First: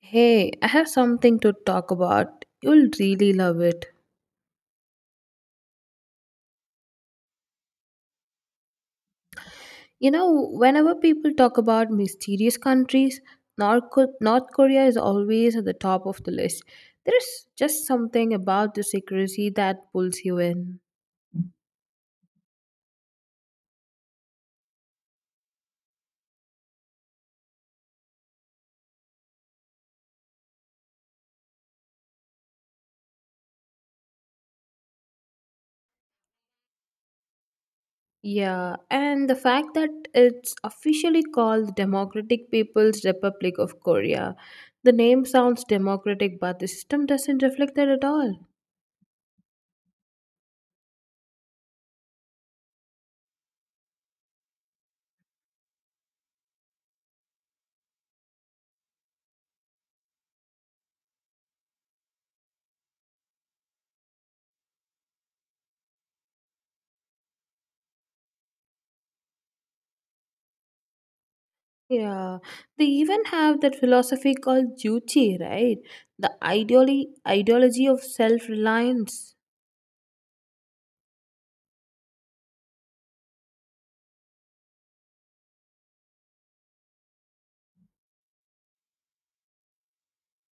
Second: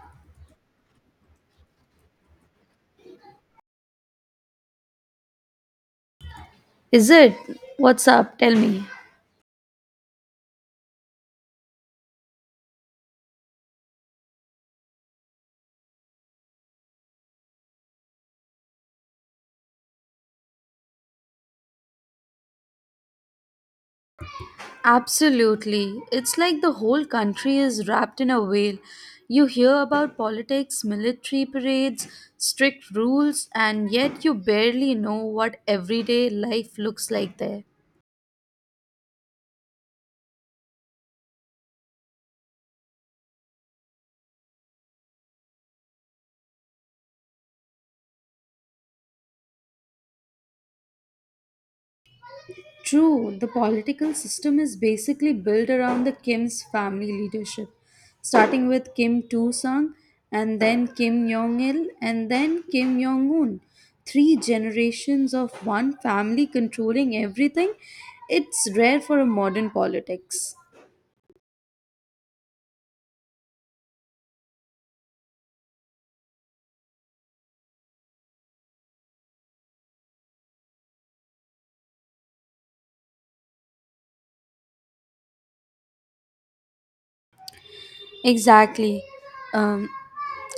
Hey, I have something to talk about. You'll really love it. Is it? What's up? Tell me. You know, whenever people talk about mysterious countries, North Korea is always at the top of the list. There is just something about the secrecy that pulls you in. Absolutely. It's like the whole country is wrapped in a veil. You hear about politics, military parades, strict rules, and yet you barely know what everyday life looks like there. Yeah, and the fact that it's officially called the Democratic People's Republic of Korea. The name sounds democratic, but the system doesn't reflect that at all. True, the political system is basically built around the Kim's family leadership, starting with Kim Tu Sung, and then Kim Jong Il, and then Kim Jong Un. Three generations of one family controlling everything. It's rare for a modern politics. Yeah, they even have that philosophy called Juche, right? The ideology of self-reliance. Exactly. Um,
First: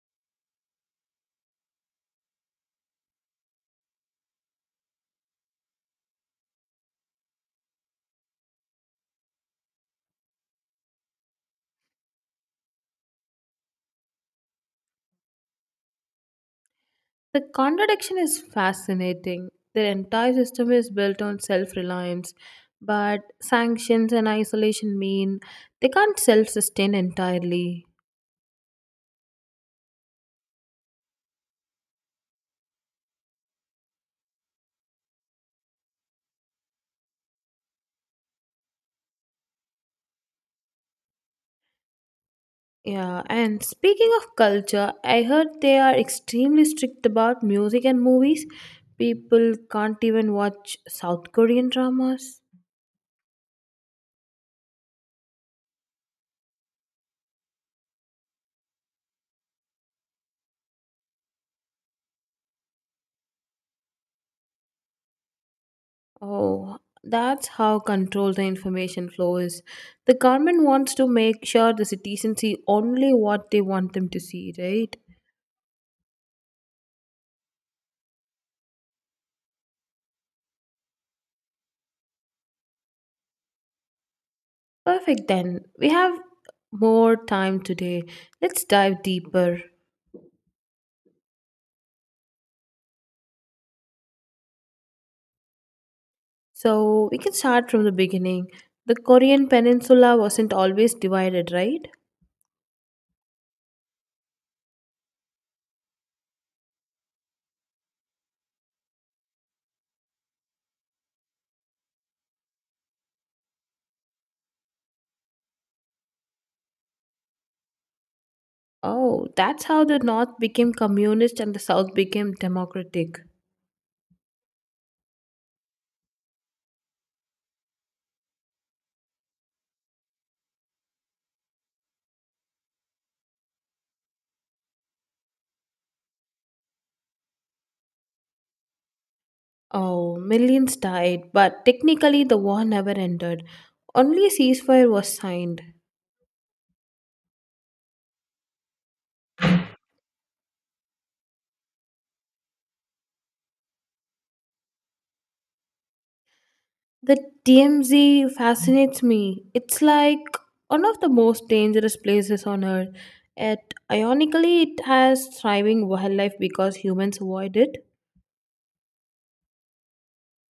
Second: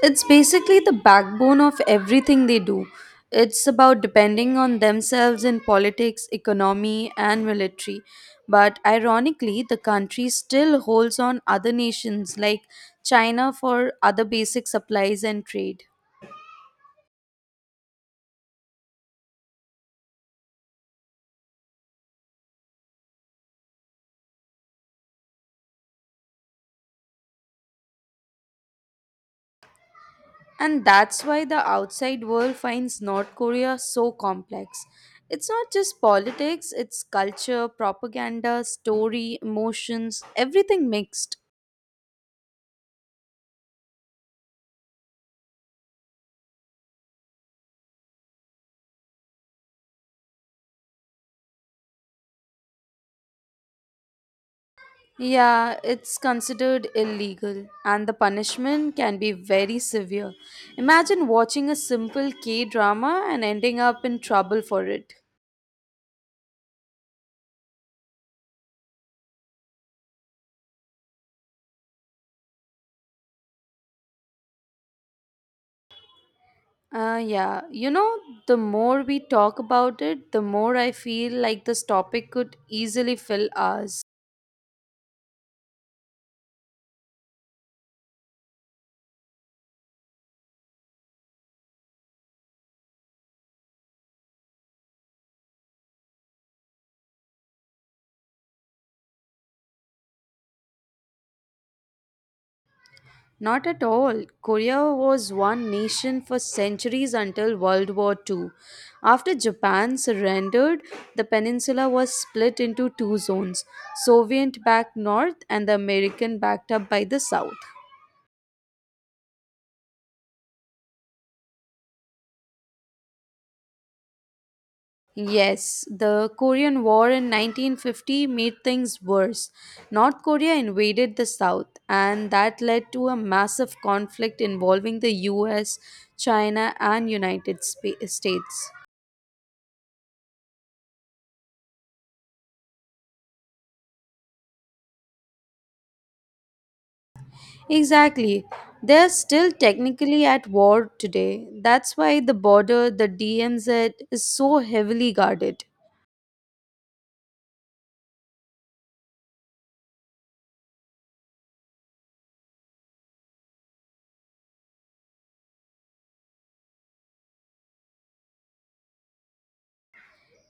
it's basically the backbone of everything they do. It's about depending on themselves in politics, economy, and military. But ironically, the country still holds on other nations like China for other basic supplies and trade. The contradiction is fascinating. Their entire system is built on self-reliance, but sanctions and isolation mean they can't self-sustain entirely. And that's why the outside world finds North Korea so complex. It's not just politics, it's culture, propaganda, story, emotions, everything mixed. Yeah, and speaking of culture, I heard they are extremely strict about music and movies. People can't even watch South Korean dramas. Yeah, it's considered illegal, and the punishment can be very severe. Imagine watching a simple K drama and ending up in trouble for it. Oh, that's how controlled the information flow is. The government wants to make sure the citizens see only what they want them to see, right? Yeah, the more we talk about it, the more I feel like this topic could easily fill hours. Perfect, then. We have more time today. Let's dive deeper. So, we can start from the beginning. The Korean peninsula wasn't always divided, right? Not at all. Korea was one nation for centuries until World War II. After Japan surrendered, the peninsula was split into two zones, Soviet backed north and the American backed up by the south. Oh, that's how the North became communist and the South became democratic. Yes, the Korean War in 1950 made things worse. North Korea invaded the South, and that led to a massive conflict involving the US, China, and States. Oh, millions died, but technically the war never ended. Only a ceasefire was signed. Exactly. They're still technically at war today. That's why the border, the DMZ, is so heavily guarded. The DMZ fascinates me. It's like one of the most dangerous places on earth. Yet, ironically, it has thriving wildlife because humans avoid it.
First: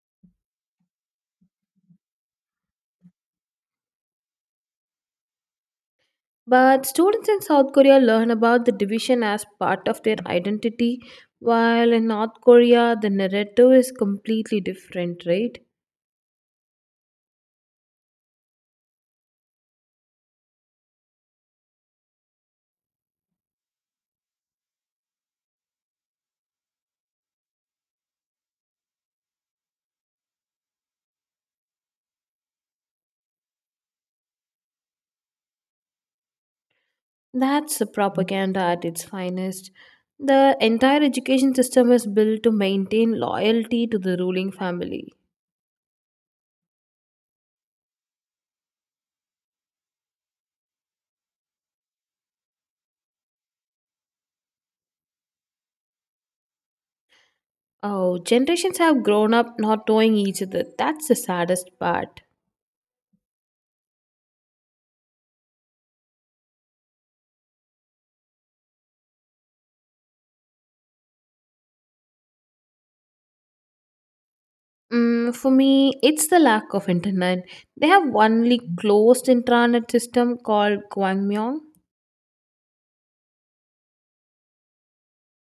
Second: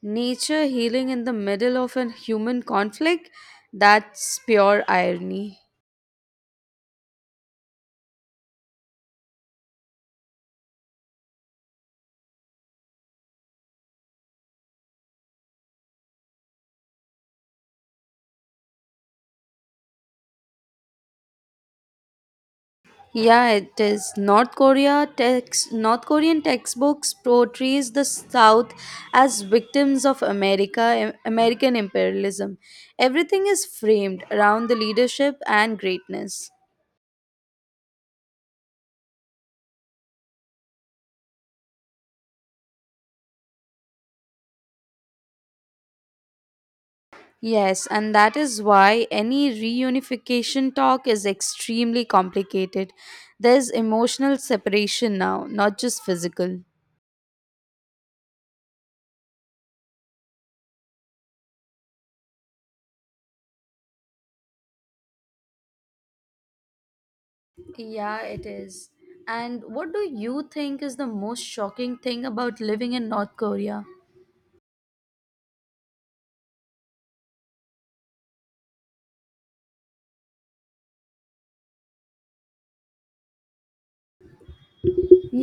Nature healing in the middle of a human conflict? That's pure irony. But students in South Korea learn about the division as part of their identity, while in North Korea, the narrative is completely different, right? Yeah, it is. North Korean textbooks portrays the South as victims of America, American imperialism. Everything is framed around the leadership and greatness. That's the propaganda at its finest. The entire education system is built to maintain loyalty to the ruling family. Yes, and that is why any reunification talk is extremely complicated. There's emotional separation now, not just physical. Oh, generations have grown up not knowing each other. That's the saddest part. Yeah, it is. And what do you think is the most shocking thing about living in North Korea? Mm, for me, it's the lack of internet. They have only closed intranet system called Gwangmyeong.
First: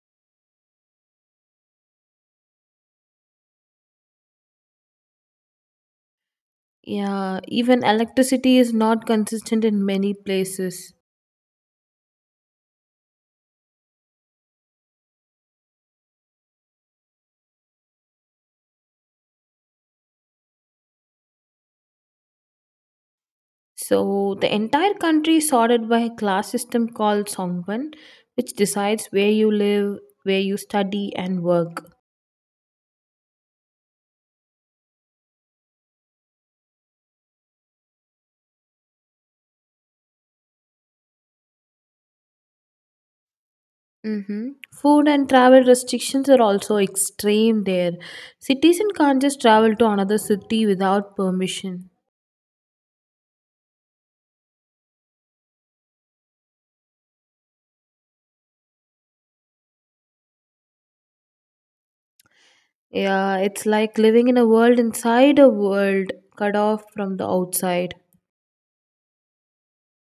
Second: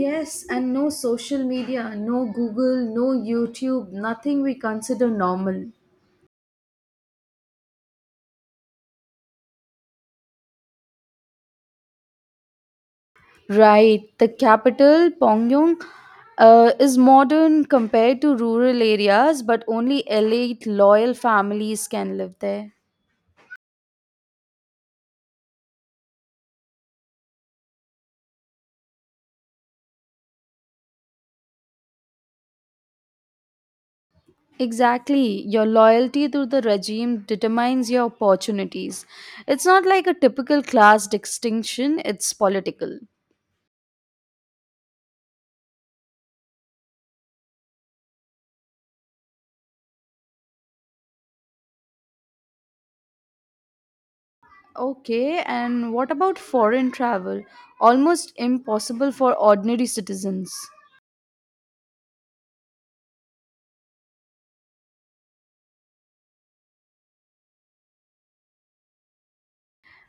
Yes, and no social media, no Google, no YouTube, nothing we consider normal. Yeah, even electricity is not consistent in many places. Right. The capital, Pyongyang, is modern compared to rural areas, but only elite, loyal families can live there. So the entire country is sorted by a class system called Songban, which decides where you live, where you study and work. Exactly. Your loyalty to the regime determines your opportunities. It's not like a typical class distinction, it's political. Mhm. Food and travel restrictions are also extreme there. Citizen can't just travel to another city without permission. Okay, and what about foreign travel? Almost impossible for ordinary citizens. Yeah, it's like living in a world inside a world, cut off from the outside.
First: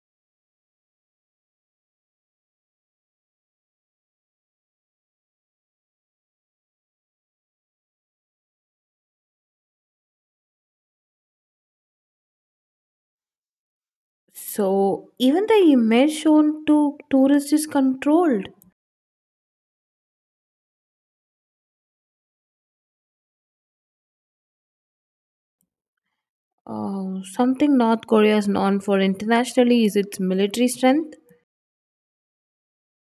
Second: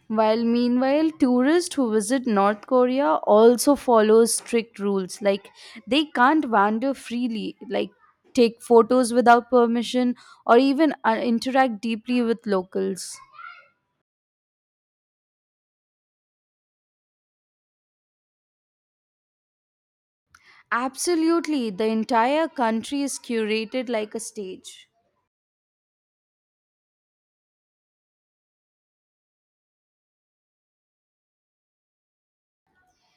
While meanwhile, tourists who visit North Korea also follow strict rules. Like they can't wander freely, like take photos without permission, or even interact deeply with locals. So even the image shown to tourists is controlled. Absolutely, the entire country is curated like a stage. Something North Korea is known for internationally is its military strength.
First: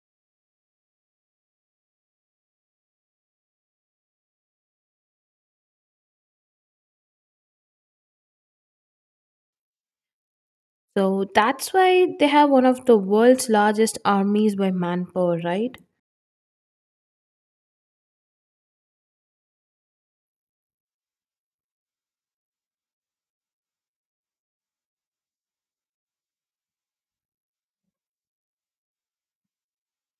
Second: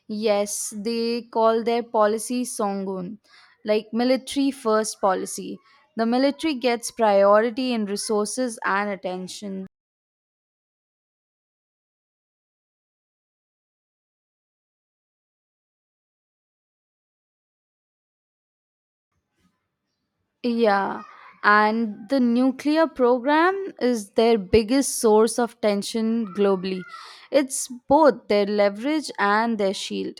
Yes, they call their policy Songun, like military first policy. The military gets priority in resources and attention. So that's why they have one of the world's largest armies by manpower, right? Yeah, and the nuclear program is their biggest source of tension globally. It's both their leverage and their shield.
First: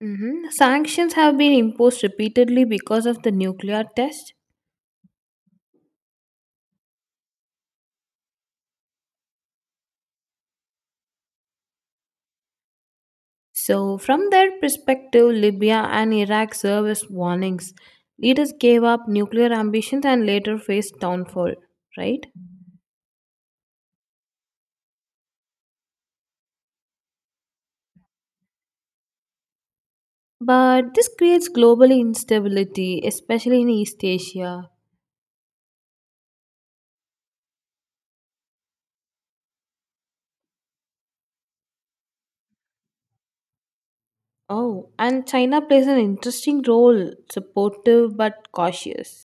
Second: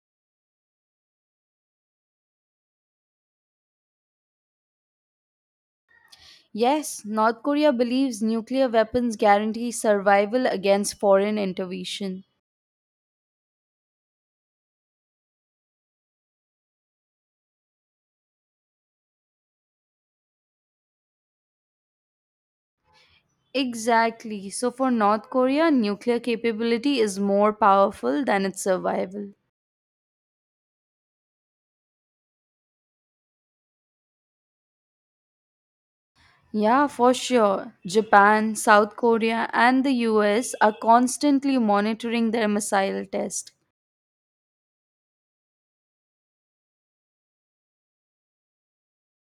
Sanctions have been imposed repeatedly because of the nuclear test. Yes, North Korea believes nuclear weapons guarantee survival against foreign intervention. So, from their perspective, Libya and Iraq serve as warnings. Leaders gave up nuclear ambitions and later faced downfall, right? Exactly. So for North Korea, nuclear capability is more powerful than its survival. But this creates global instability, especially in East Asia. Yeah, for sure. Japan, South Korea, and the US are constantly monitoring their missile test. Oh, and China plays an interesting role, supportive but cautious.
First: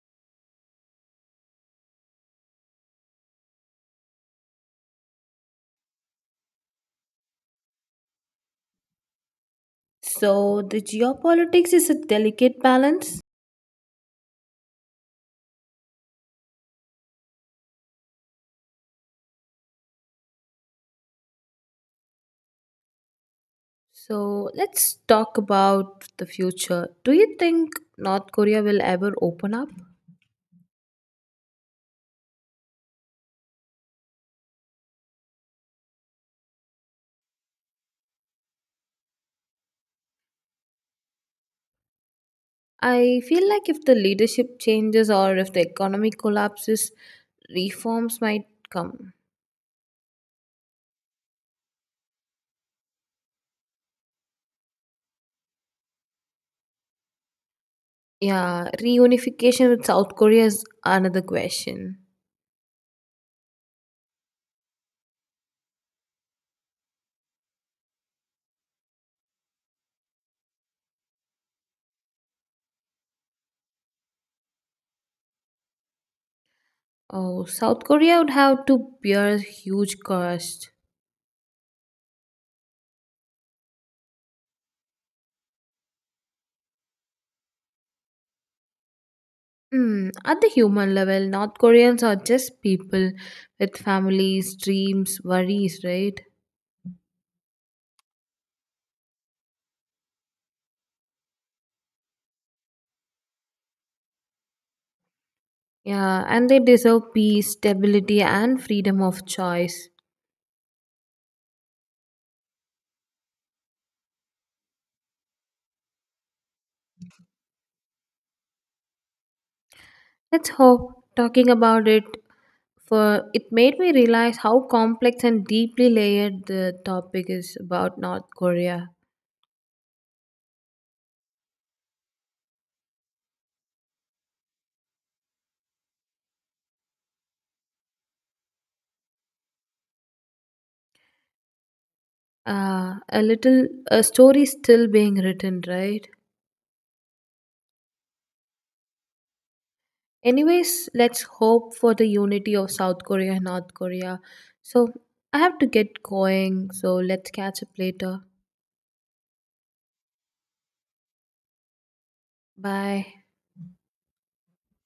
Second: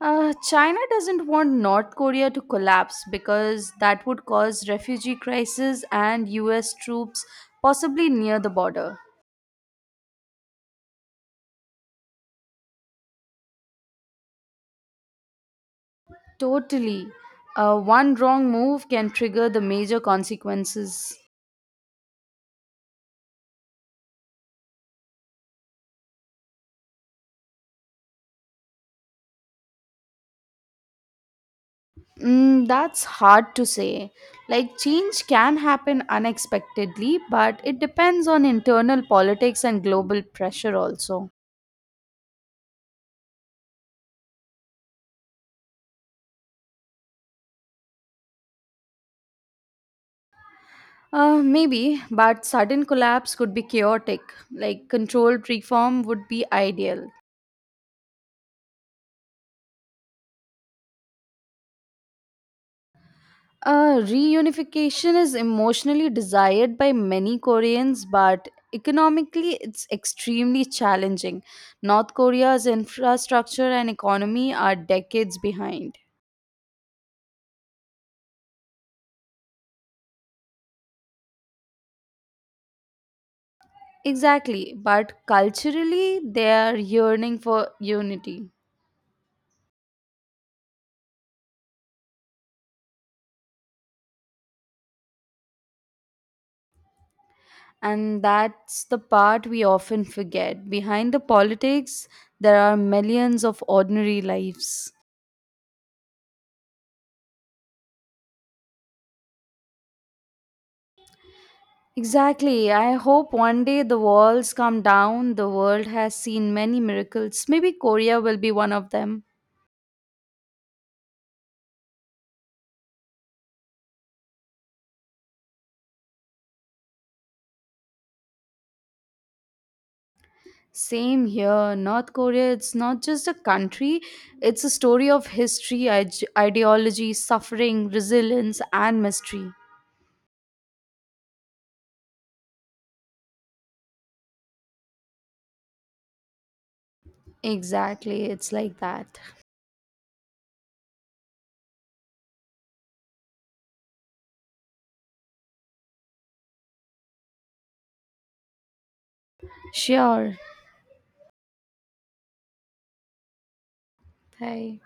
China doesn't want North Korea to collapse because that would cause refugee crisis and US troops possibly near the border. So, the geopolitics is a delicate balance. Totally. One wrong move can trigger the major consequences. So, let's talk about the future. Do you think North Korea will ever open up? Mm, that's hard to say. Like, change can happen unexpectedly, but it depends on internal politics and global pressure also. I feel like if the leadership changes or if the economy collapses, reforms might come. Maybe, but sudden collapse could be chaotic. Like, controlled reform would be ideal. Yeah, reunification with South Korea is another question. Reunification is emotionally desired by many Koreans, but economically it's extremely challenging. North Korea's infrastructure and economy are decades behind. Oh, South Korea would have to bear huge cost. Exactly, but culturally they are yearning for unity. Hmm. At the human level, North Koreans are just people with families, dreams, worries, right? And that's the part we often forget. Behind the politics, there are millions of ordinary lives. Yeah, and they deserve peace, stability, and freedom of choice. Exactly. I hope one day the walls come down. The world has seen many miracles. Maybe Korea will be one of them. Let's hope talking about it for it made me realize how complex and deeply layered the topic is about North Korea. Same here. North Korea, it's not just a country, it's a story of history, ideology, suffering, resilience, and mystery. A little a story still being written, right? Exactly. It's like that. Anyways, let's hope for the unity of South Korea and North Korea. So I have to get going, so let's catch up later. Sure. Bye. Bye.